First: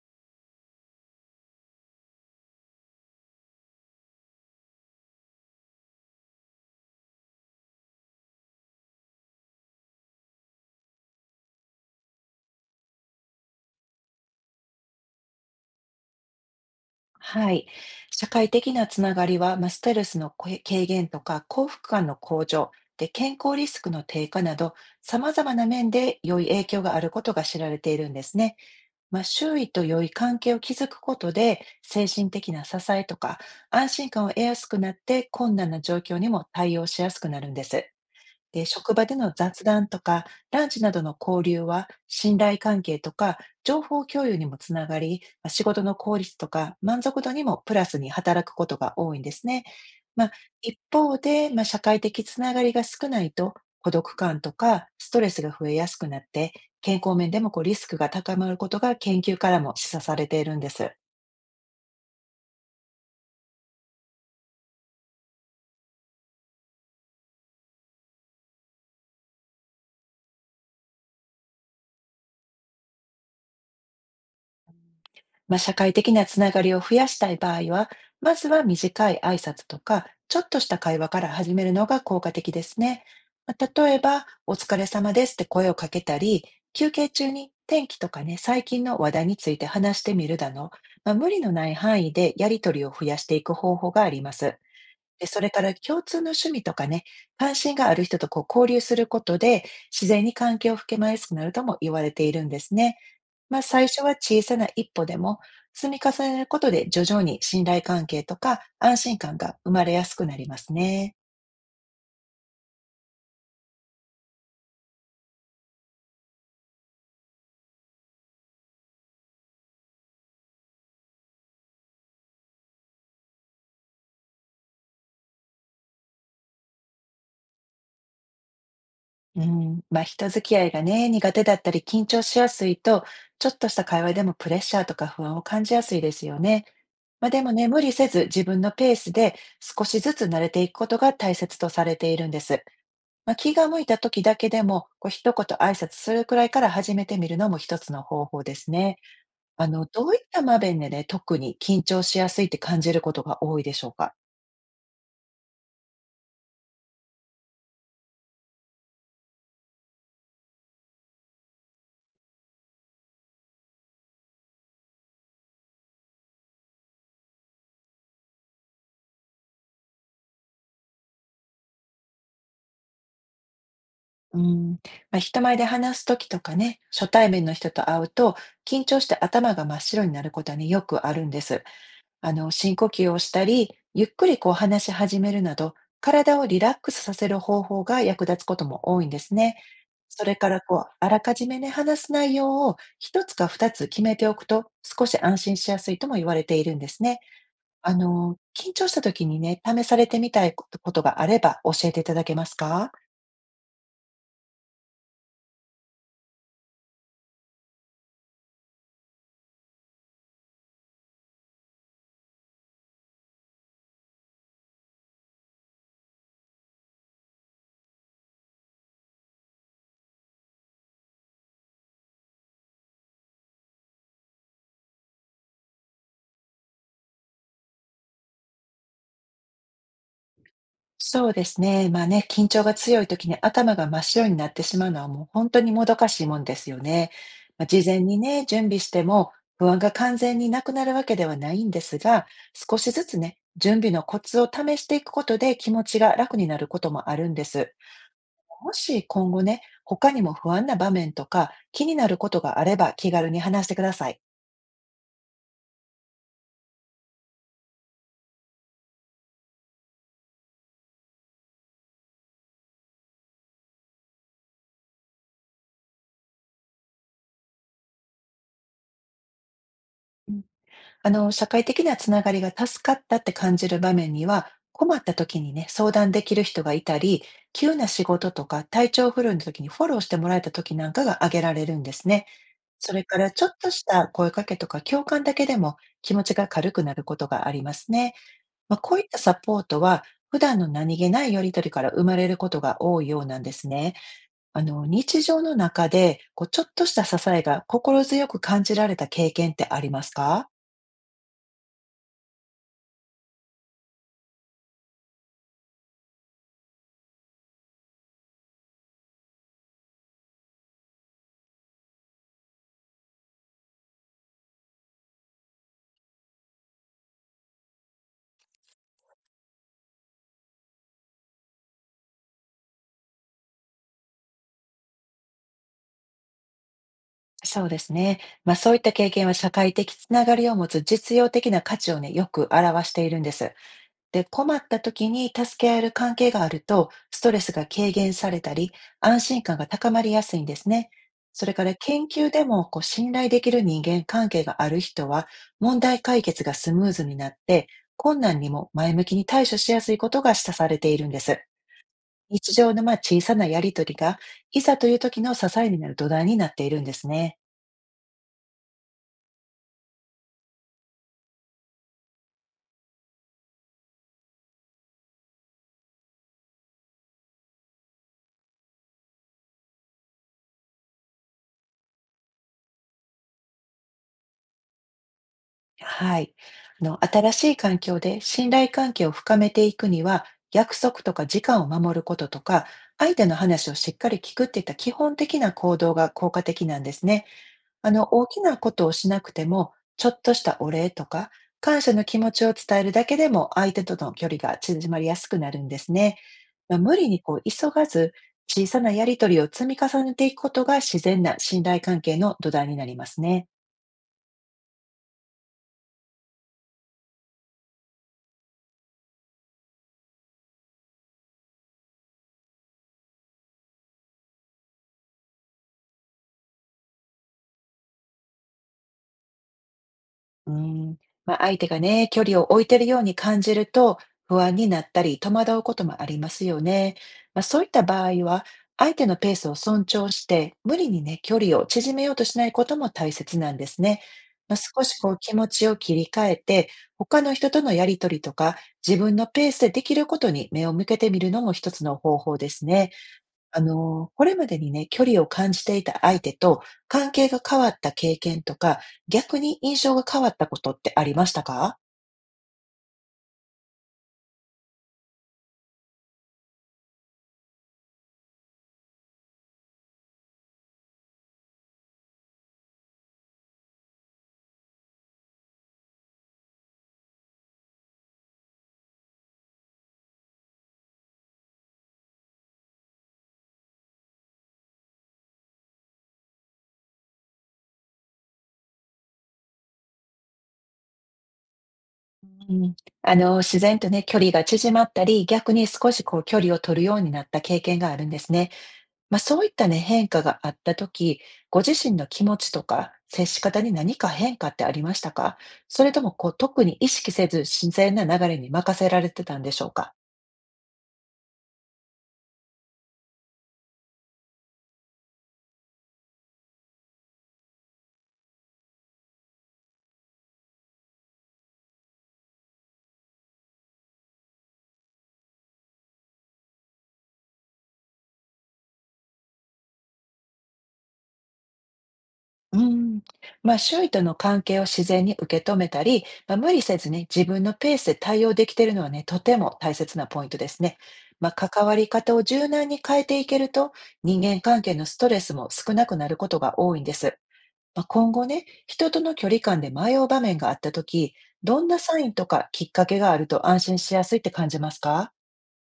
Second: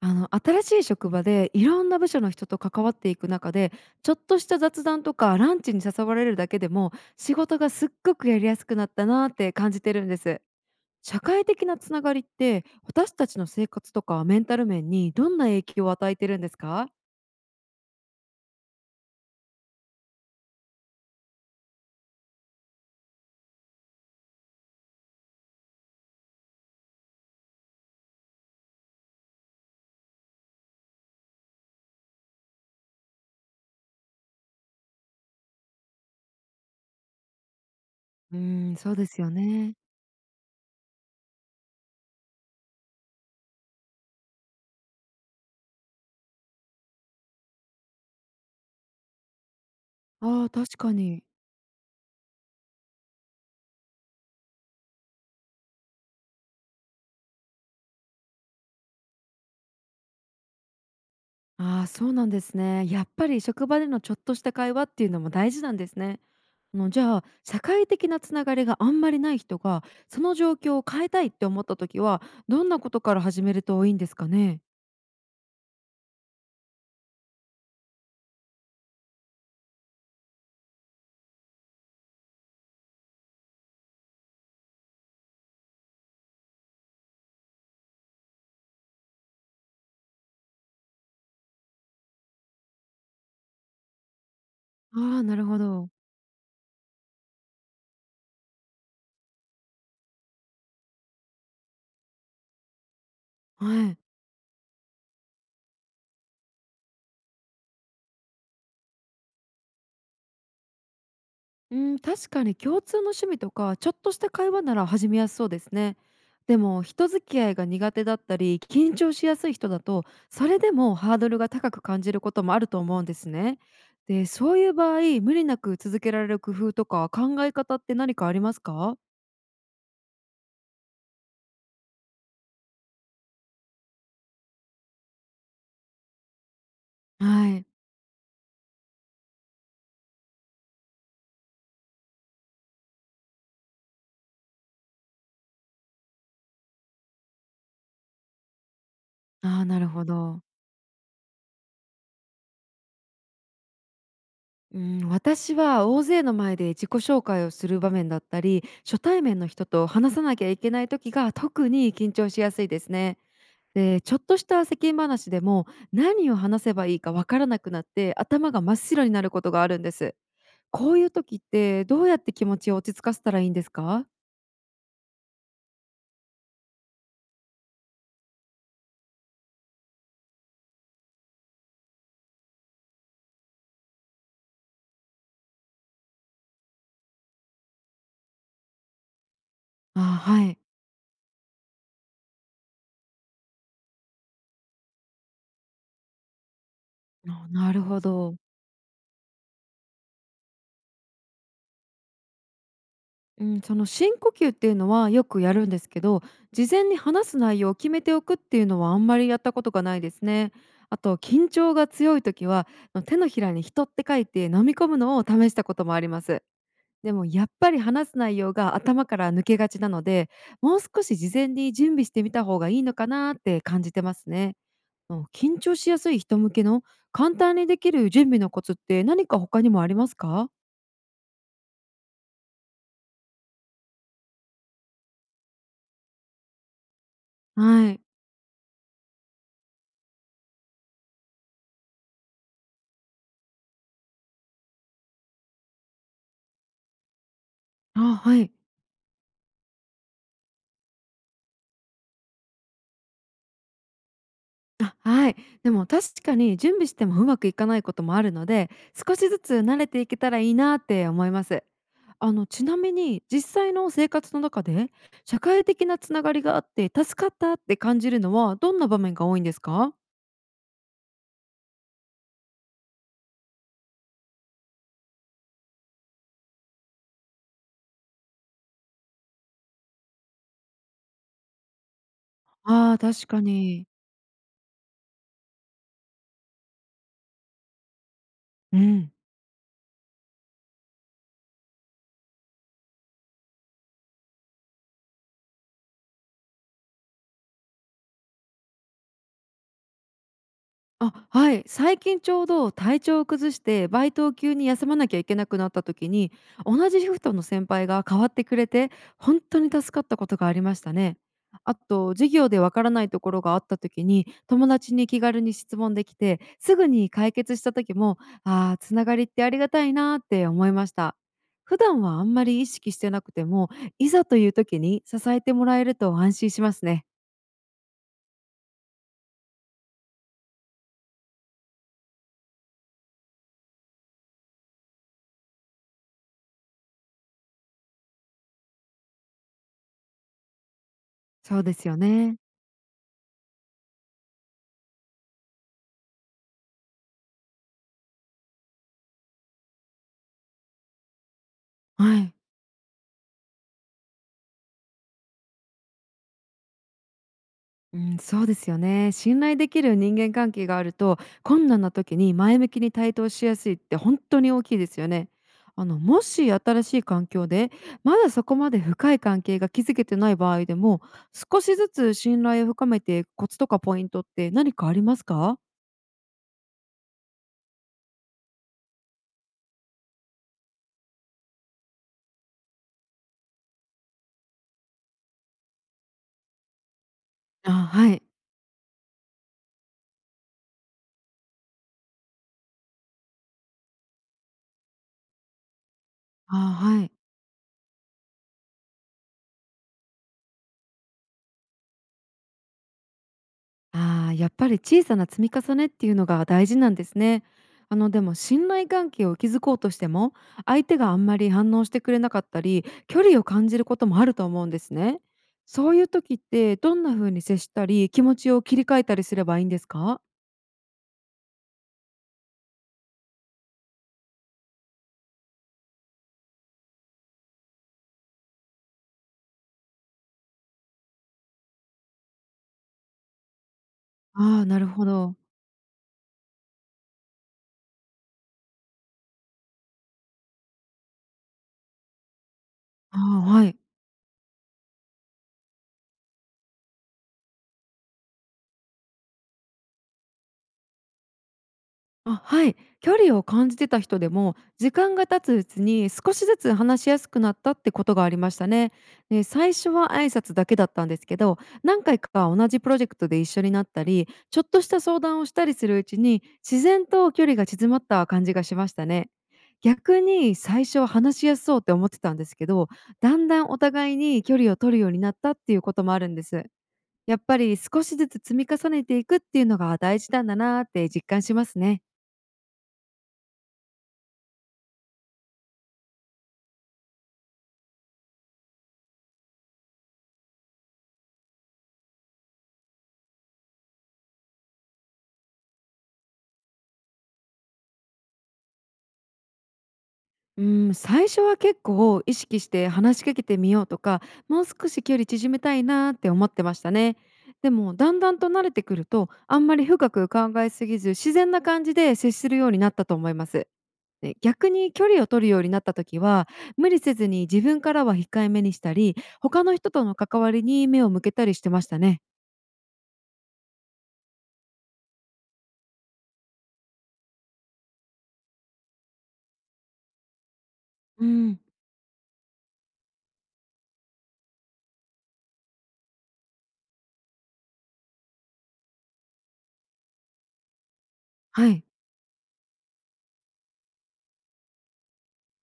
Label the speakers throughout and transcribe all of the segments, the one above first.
Speaker 1: 新しい職場でいろんな部署の人と関わっていく中で、ちょっとした雑談とかランチに誘われるだけでも仕事がすっごくやりやすくなったなって感じてるんです。社会的なつながりって私たちの生活とかメンタル面にどんな影響を与えてるんですか？
Speaker 2: はい。社会的なつながりは、まあ、ストレスの軽減とか幸福感の向上で、健康リスクの低下など、様々な面で良い影響があることが知られているんですね。まあ、周囲と良い関係を築くことで、精神的な支えとか安心感を得やすくなって、困難な状況にも対応しやすくなるんです。で、
Speaker 1: そ
Speaker 2: 職
Speaker 1: う
Speaker 2: 場
Speaker 1: で
Speaker 2: で
Speaker 1: すよ
Speaker 2: の雑
Speaker 1: ね。
Speaker 2: 談とか、ランチなどの交流は、信頼関係とか、情報共有にもつながり、まあ仕事の効率とか、満足度にもプラスに働くことが多いんですね。まあ、
Speaker 1: ああ、確
Speaker 2: 一
Speaker 1: か
Speaker 2: 方
Speaker 1: に。
Speaker 2: で、まあ、社会的つながりが少ないと、孤独感とかストレスが増えやすくなって、健康面でもこうリスクが高まることが研究からも示唆されているんです。
Speaker 1: ああ、そうなんですね。やっぱり職場でのちょっとした会話っていうのも大事なんですね。じゃあ社会的なつながりがあんまりない人がその状況を変えたいって思った時は、どんなことから始めるといいんですかね？
Speaker 2: まあ、社会的なつながりを増やしたい場合は、まずは短い挨拶とか、ちょっとした会話から始めるのが効果的ですね。まあ例えば、お疲れ様ですって声をかけたり、休憩中に天気とかね、最近の話題について話してみるだの、まあ、無理のない範囲でやりとりを増やしていく方法があります。
Speaker 1: ああ、
Speaker 2: で
Speaker 1: な
Speaker 2: そ
Speaker 1: る
Speaker 2: れ
Speaker 1: ほ
Speaker 2: から
Speaker 1: ど。
Speaker 2: 共通の趣味とかね、関心がある人とこう交流することで、自然に関係を深めやすくなるとも言われているんですね。まあ、
Speaker 1: は
Speaker 2: 最
Speaker 1: い。
Speaker 2: 初は小さな一歩でも、積み重ねることで徐々に信頼関係とか安心感が生まれやすくなりますね。
Speaker 1: うん、確かに共通の趣味とかちょっとした会話なら始めやすそうですね。でも人付き合いが苦手だったり緊張しやすい人だと、それでもハードルが高く感じることもあると思うんですね。で、そういう場合無理なく続けられる工夫とか考え方って何かありますか？
Speaker 2: うん、まあ、人付き合いがね、苦手だったり緊張しやすいと、ちょっとした会話でもプレッシャーとか不安を感じやすいですよね。まあ、で
Speaker 1: は
Speaker 2: も
Speaker 1: い。
Speaker 2: ね、無理せず自分のペースで少しずつ慣れていくことが大切とされているんです。まあ、気が向いた時だけでも、こう一言挨拶するくらいから始めてみるのも一つの方法ですね。
Speaker 1: ああ、
Speaker 2: あ
Speaker 1: な
Speaker 2: の、
Speaker 1: るほ
Speaker 2: どういった
Speaker 1: ど。
Speaker 2: 場面でね、特に緊張しやすいって感じることが多いでしょうか？
Speaker 1: うん、私は大勢の前で自己紹介をする場面だったり、初対面の人と話さなきゃいけない時が特に緊張しやすいですね。で、ちょっとした世間話でも何を話せばいいかわからなくなって頭が真っ白になることがあるんです。こういう時ってどうやって気持ちを落ち着かせたらいいんですか？
Speaker 2: うん、まあ、人前で話す時とかね、初対面の人と会うと、緊張して頭が真っ白になることはね、よくあるんです。あの、深呼吸をしたり、ゆっくりこう話し始めるなど、体をリラックスさせる方法が役立つことも多いんですね。
Speaker 1: あ、
Speaker 2: それ
Speaker 1: は
Speaker 2: か
Speaker 1: い。
Speaker 2: らこう、あらかじめね、話す内容を1つか2つ決めておくと、少し安心しやすいとも言われているんですね。
Speaker 1: あ、なる
Speaker 2: あ
Speaker 1: ほ
Speaker 2: の、
Speaker 1: ど。
Speaker 2: 緊張した時にね、試されてみたいことがあれば教えていただけますか？
Speaker 1: うん、その深呼吸っていうのはよくやるんですけど、事前に話す内容を決めておくっていうのはあんまりやったことがないですね。あと緊張が強い時は、手のひらに「人」って書いて飲み込むのを試したこともあります。でもやっぱり話す内容が頭から抜けがちなので、もう少し事前に準備してみた方がいいのかなって感じてますね。緊張しやすい人向けの簡単にできる準備のコツって何か他にもありますか？
Speaker 2: そうですね。まあね、緊張が強い時に頭が真っ白になってしまうのはもう本当にもどかしいもんですよね。まあ、事
Speaker 1: は
Speaker 2: 前
Speaker 1: い。
Speaker 2: にね、準備しても不安が完全になくなるわけではないんですが、少しずつね、準備のコツを試していくことで気持ちが楽になることもあるんです。
Speaker 1: あ、はい。
Speaker 2: もし今後ね、他にも不安な場面とか気になることがあれば気軽に話してください。
Speaker 1: あ、はい。でも確かに準備してもうまくいかないこともあるので、少しずつ慣れていけたらいいなって思います。ちなみに実際の生活の中で社会的なつながりがあって助かったって感じるのはどんな場面が多いんですか？
Speaker 2: うん、あの、社会的なつながりが助かったって感じる場面には、困った時にね、相談できる人がいたり、急な仕事とか体調不良の時にフォローしてもらえた時なんかが挙げられるんですね。
Speaker 1: あ
Speaker 2: そ
Speaker 1: あー、
Speaker 2: れか
Speaker 1: 確
Speaker 2: ら
Speaker 1: か
Speaker 2: ちょっとし
Speaker 1: に。
Speaker 2: た声かけとか共感だけでも気持ちが軽くなることがありますね。ま
Speaker 1: う
Speaker 2: あ、こういっ
Speaker 1: ん。
Speaker 2: たサポートは普段の何気ないやりとりから生まれることが多いようなんですね。あの、日常の中で、こう、ちょっとした支えが心強く感じられた経験ってありますか？
Speaker 1: あ、はい。最近ちょうど体調を崩してバイトを急に休まなきゃいけなくなった時に、同じシフトの先輩が代わってくれて本当に助かったことがありましたね。あと授業でわからないところがあった時に友達に気軽に質問できてすぐに解決した時も、ああー、つながりってありがたいなーって思いました。普段はあんまり意識してなくても、いざという時に支えてもらえると安心しますね。
Speaker 2: そうですね。まあ、そういった経験は社会的つながりを持つ実用的な価値をね、よく表しているんです。で、困った時に助け合える関係があると、ストレスが軽減されたり、安心感が高まりやすいんですね。それ
Speaker 1: そう
Speaker 2: か
Speaker 1: で
Speaker 2: ら
Speaker 1: すよ
Speaker 2: 研究
Speaker 1: ね。
Speaker 2: でも、こう、信頼できる人間関係がある人は、問題解決がスムーズになって、困難にも前向きに対処しやすいことが示唆されているんです。
Speaker 1: はい。
Speaker 2: 日常のまあ小さなやりとりが、いざという時の支えになる土台になっているんですね。
Speaker 1: うん、そうですよね。信頼できる人間関係があると、困難な時に前向きに対等しやすいって本当に大きいですよね。もし新しい環境でまだそこまで深い関係が築けてない場合でも、少しずつ信頼を深めていくコツとかポイントって何かありますか？
Speaker 2: はい。あの、新しい環境で信頼関係を深めていくには、約束とか時間を守ることとか、相手の話をしっかり聞くっていった基本的な行動が効果的なんですね。
Speaker 1: あ、
Speaker 2: あ
Speaker 1: は
Speaker 2: の、
Speaker 1: い。
Speaker 2: 大きなことをしなくても、ちょっとしたお礼とか、感謝の気持ちを伝えるだけでも、相手との距離が縮まりやすくなるんですね。
Speaker 1: あ、
Speaker 2: まあ、無
Speaker 1: は
Speaker 2: 理
Speaker 1: い。
Speaker 2: にこう急がず、小さなやりとりを積み重ねていくことが自然な信頼関係の土台になりますね。
Speaker 1: ああ、やっぱり小さな積み重ねっていうのが大事なんですね。でも信頼関係を築こうとしても、相手があんまり反応してくれなかったり距離を感じることもあると思うんですね。そういう時ってどんな風に接したり気持ちを切り替えたりすればいいんですか？
Speaker 2: うん、まあ、相手がね、距離を置いてるように感じると、不安になったり、戸惑うこともありますよね。まあ、そういった場合は、相手のペースを尊重して、無理にね、距離を縮めようとしないことも大切なんですね。まあ、
Speaker 1: ああー、な
Speaker 2: 少
Speaker 1: る
Speaker 2: し
Speaker 1: ほ
Speaker 2: こう気
Speaker 1: ど。
Speaker 2: 持ちを切り替えて、他の人とのやり取りとか、自分のペースでできることに目を向けてみるのも一つの方法ですね。
Speaker 1: ああー、
Speaker 2: あ
Speaker 1: はい。
Speaker 2: の、これまでにね、距離を感じていた相手と関係が変わった経験とか、逆に印象が変わったことってありましたか？
Speaker 1: あ、はい。距離を感じてた人でも、時間が経つうちに少しずつ話しやすくなったってことがありましたね。で、最初は挨拶だけだったんですけど、何回か同じプロジェクトで一緒になったり、ちょっとした相談をしたりするうちに、自然と距離が縮まった感じがしましたね。逆に最初は話しやすそうって思ってたんですけど、だんだんお互いに距離を取るようになったっていうこともあるんです。やっぱり少しずつ積み重ねていくっていうのが大事なんだなーって実感しますね。
Speaker 2: うん、あの、自然とね、距離が縮まったり、逆に少しこう距離を取るようになった経験があるんですね。まあ、そういったね、変化があった時、ご自身の気持ちとか接し方に何か変化ってありましたか？それともこう特に意識せず自然な流れに任せられてたんでしょうか？
Speaker 1: う、最初は結構意識して話しかけてみようとか、もう少し距離縮めたいなって思ってましたね。でもだんだんと慣れてくると、あんまり深く考えすぎず自然な感じで接するようになったと思います。で、逆に距離を取るようになった時は、無理せずに自分からは控えめにしたり、他の人との関わりに目を向けたりしてましたね。
Speaker 2: うん、まあ、周囲との関係を自然に受け止めたり、まあ、無理せずね、自分のペースで対応できているのはね、とても大切なポイントですね。
Speaker 1: う
Speaker 2: まあ、
Speaker 1: ん。
Speaker 2: 関わり方を柔軟に変えていけると、人間関係のストレスも少なくなることが多いんです。まあ、今後ね、人との距離感で迷う場面があったとき、どん
Speaker 1: は
Speaker 2: な
Speaker 1: い。
Speaker 2: サインとかきっかけがあると安心しやすいって感じますか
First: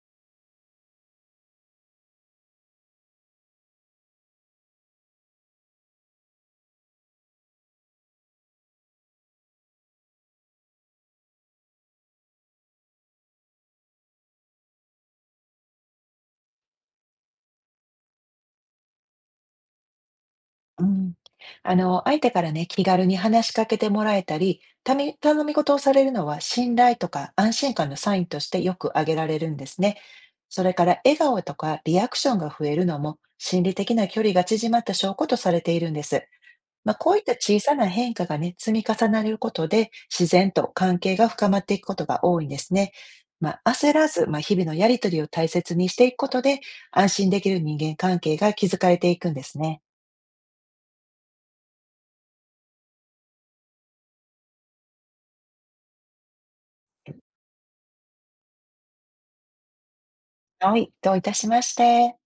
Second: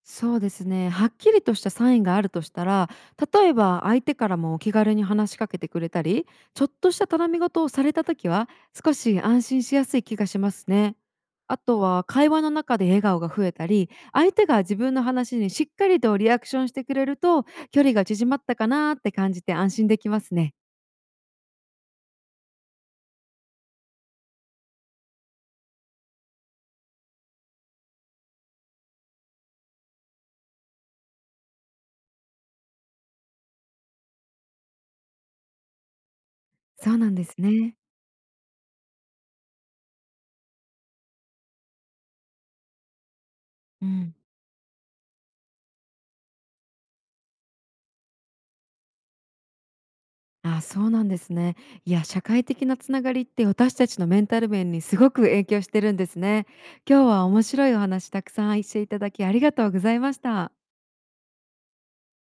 Speaker 1: そうですね。はっきりとしたサインがあるとしたら、例えば相手からも気軽に話しかけてくれたり、ちょっとした頼み事をされた時は、少し安心しやすい気がしますね。あとは会話の中で笑顔が増えたり、相手が自分の話にしっかりとリアクションしてくれると、距離が縮まったかなって感じて安心できますね。
Speaker 2: うん。あの、相手からね、気軽に話しかけてもらえたり、頼み事をされるのは信頼とか安心感のサインとしてよく挙げられるんですね。それから笑顔とかリアクションが増えるのも心理的な距離が縮まった証拠とされているんです。
Speaker 1: そ
Speaker 2: まあ、
Speaker 1: うな
Speaker 2: こ
Speaker 1: ん
Speaker 2: うい
Speaker 1: で
Speaker 2: った
Speaker 1: す
Speaker 2: 小さ
Speaker 1: ね。
Speaker 2: な変化がね、積み重なることで自然と関係が深まっていくことが多いんですね。まあ、
Speaker 1: う
Speaker 2: 焦ら
Speaker 1: ん。
Speaker 2: ず、まあ、日々のやりとりを大切にしていくことで安心できる人間関係が築かれていくんですね。
Speaker 1: あ、そうなんですね。いや、社会的なつながりって私たちのメンタル面にすごく影響してるんですね。今日は面白いお話たくさんしていただきありがとうございました。
Speaker 2: はい、どういたしまして。